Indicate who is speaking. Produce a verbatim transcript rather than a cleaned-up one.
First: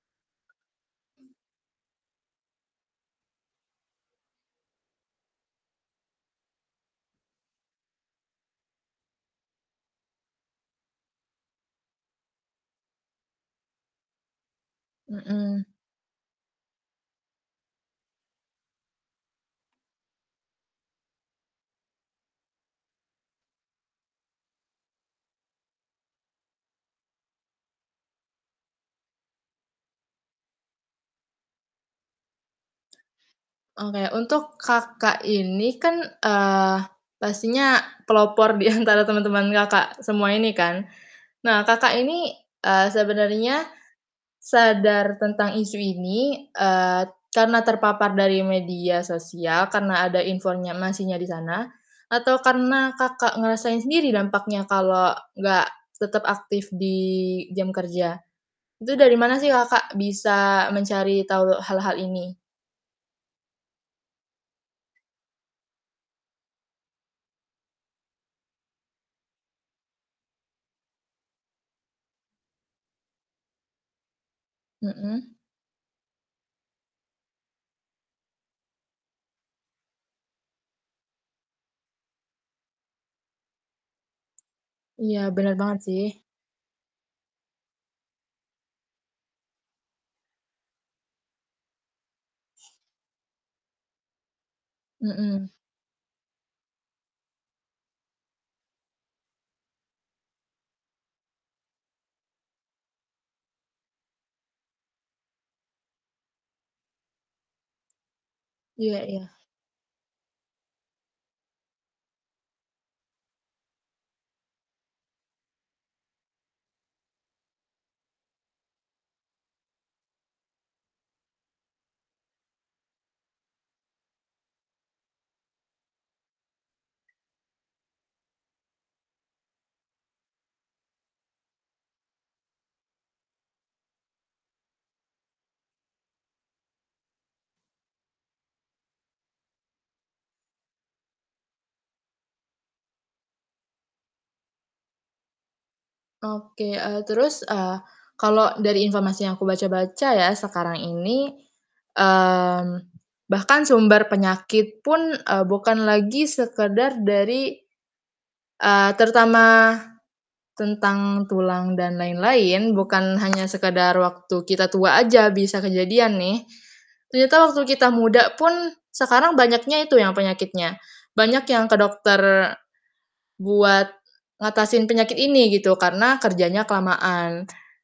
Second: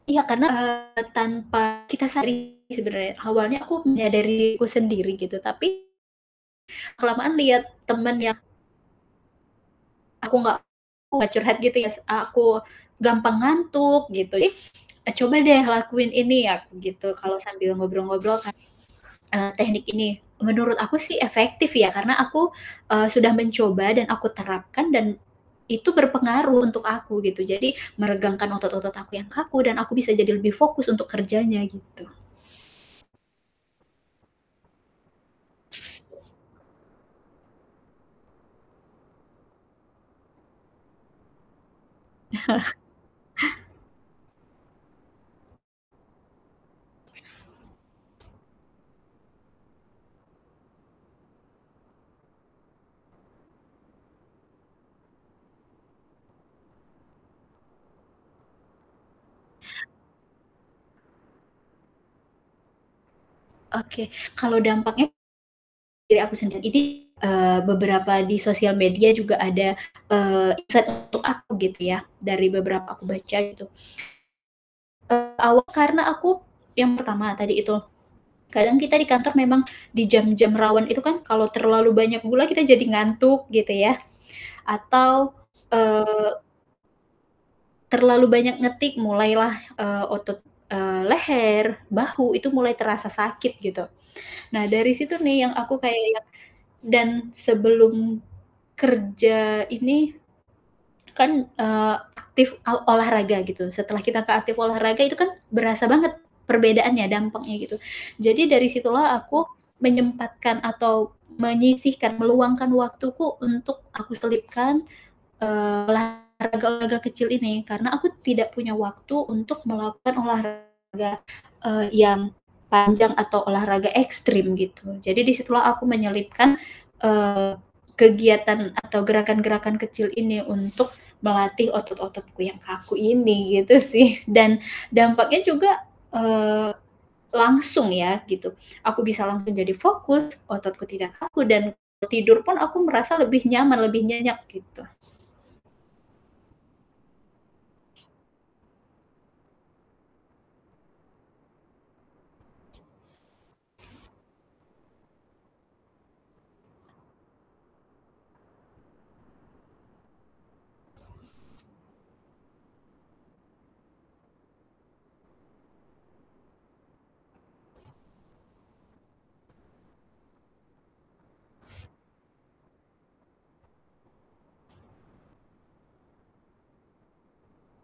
Speaker 1: Iya, karena, eee, tanpa kita sadari sebenarnya. Awalnya aku menyadari diriku sendiri gitu, tapi kelamaan lihat teman yang Aku enggak curhat gitu ya, se eee, aku gampang ngantuk gitu ya, "Ih, eee, coba deh
Speaker 2: Mhm.
Speaker 1: lakuin ini ya," aku gitu kalau sambil ngobrol-ngobrol kan eee, teknik ini. Menurut aku sih efektif ya, karena aku, eee, sudah mencoba dan aku terapkan, dan itu berpengaruh untuk aku gitu. Jadi meregangkan otot-otot aku yang kaku dan aku bisa jadi lebih fokus untuk kerjanya, gitu.
Speaker 2: Oke. Untuk Kakak ini kan, eee, pastinya pelopor di antara teman-teman Kakak semua ini kan. Nah, Kakak ini, eee, sebenarnya sadar tentang isu ini, eee, karena terpapar dari media sosial, karena ada infornya masinya di sana, atau karena Kakak ngerasain sendiri dampaknya kalau enggak tetap aktif di jam kerja. Itu dari mana sih Kakak bisa mencari tahu hal-hal ini?
Speaker 1: Oke. Kalau dampaknya dari aku sendiri. Jadi, eee, beberapa di sosial media juga ada, eee, insight untuk aku gitu ya, dari beberapa aku baca gitu.
Speaker 2: Mhm.
Speaker 1: Eee, aw karena aku, yang pertama tadi itu, kadang kita di kantor memang di jam-jam rawan itu kan kalau terlalu banyak gula kita jadi ngantuk gitu ya.
Speaker 2: Iya,
Speaker 1: Atau,
Speaker 2: bener banget sih.
Speaker 1: eee terlalu banyak ngetik, mulailah, eee, otot, eee, leher, bahu, itu mulai terasa sakit gitu. Nah dari situ nih,
Speaker 2: Mhm.
Speaker 1: yang aku kayak yang dan sebelum kerja ini kan, eee, aktif, aw olahraga gitu, setelah kita ke aktif olahraga, itu kan berasa banget perbedaannya, dampaknya, gitu. Jadi dari
Speaker 2: Iya
Speaker 1: situlah
Speaker 2: iya.
Speaker 1: aku menyempatkan atau menyisihkan, meluangkan waktuku untuk aku selipkan, eee, olahraga-olahraga kecil ini. Karena aku tidak punya waktu untuk melakukan olahraga, eee, yang panjang atau olahraga ekstrim gitu. Jadi di situlah aku menyelipkan, eee, kegiatan atau gerakan-gerakan kecil ini untuk melatih otot-ototku yang kaku ini, gitu sih. Dan dampaknya juga, eee, langsung ya, gitu, aku bisa langsung jadi fokus, ototku tidak kaku dan tidur pun aku merasa lebih nyaman, lebih nyenyak, gitu.
Speaker 2: Oke. Eee, terus, eee, kalau dari informasi yang aku baca-baca ya, sekarang ini, mmm, bahkan sumber penyakit pun, eee, bukan lagi sekedar dari eee, terutama tentang tulang dan lain-lain, bukan hanya sekedar waktu kita tua aja bisa kejadian nih. Ternyata waktu kita muda pun, sekarang banyaknya itu yang penyakitnya. Banyak yang ke dokter buat ngatasin penyakit ini gitu, karena kerjanya kelamaan.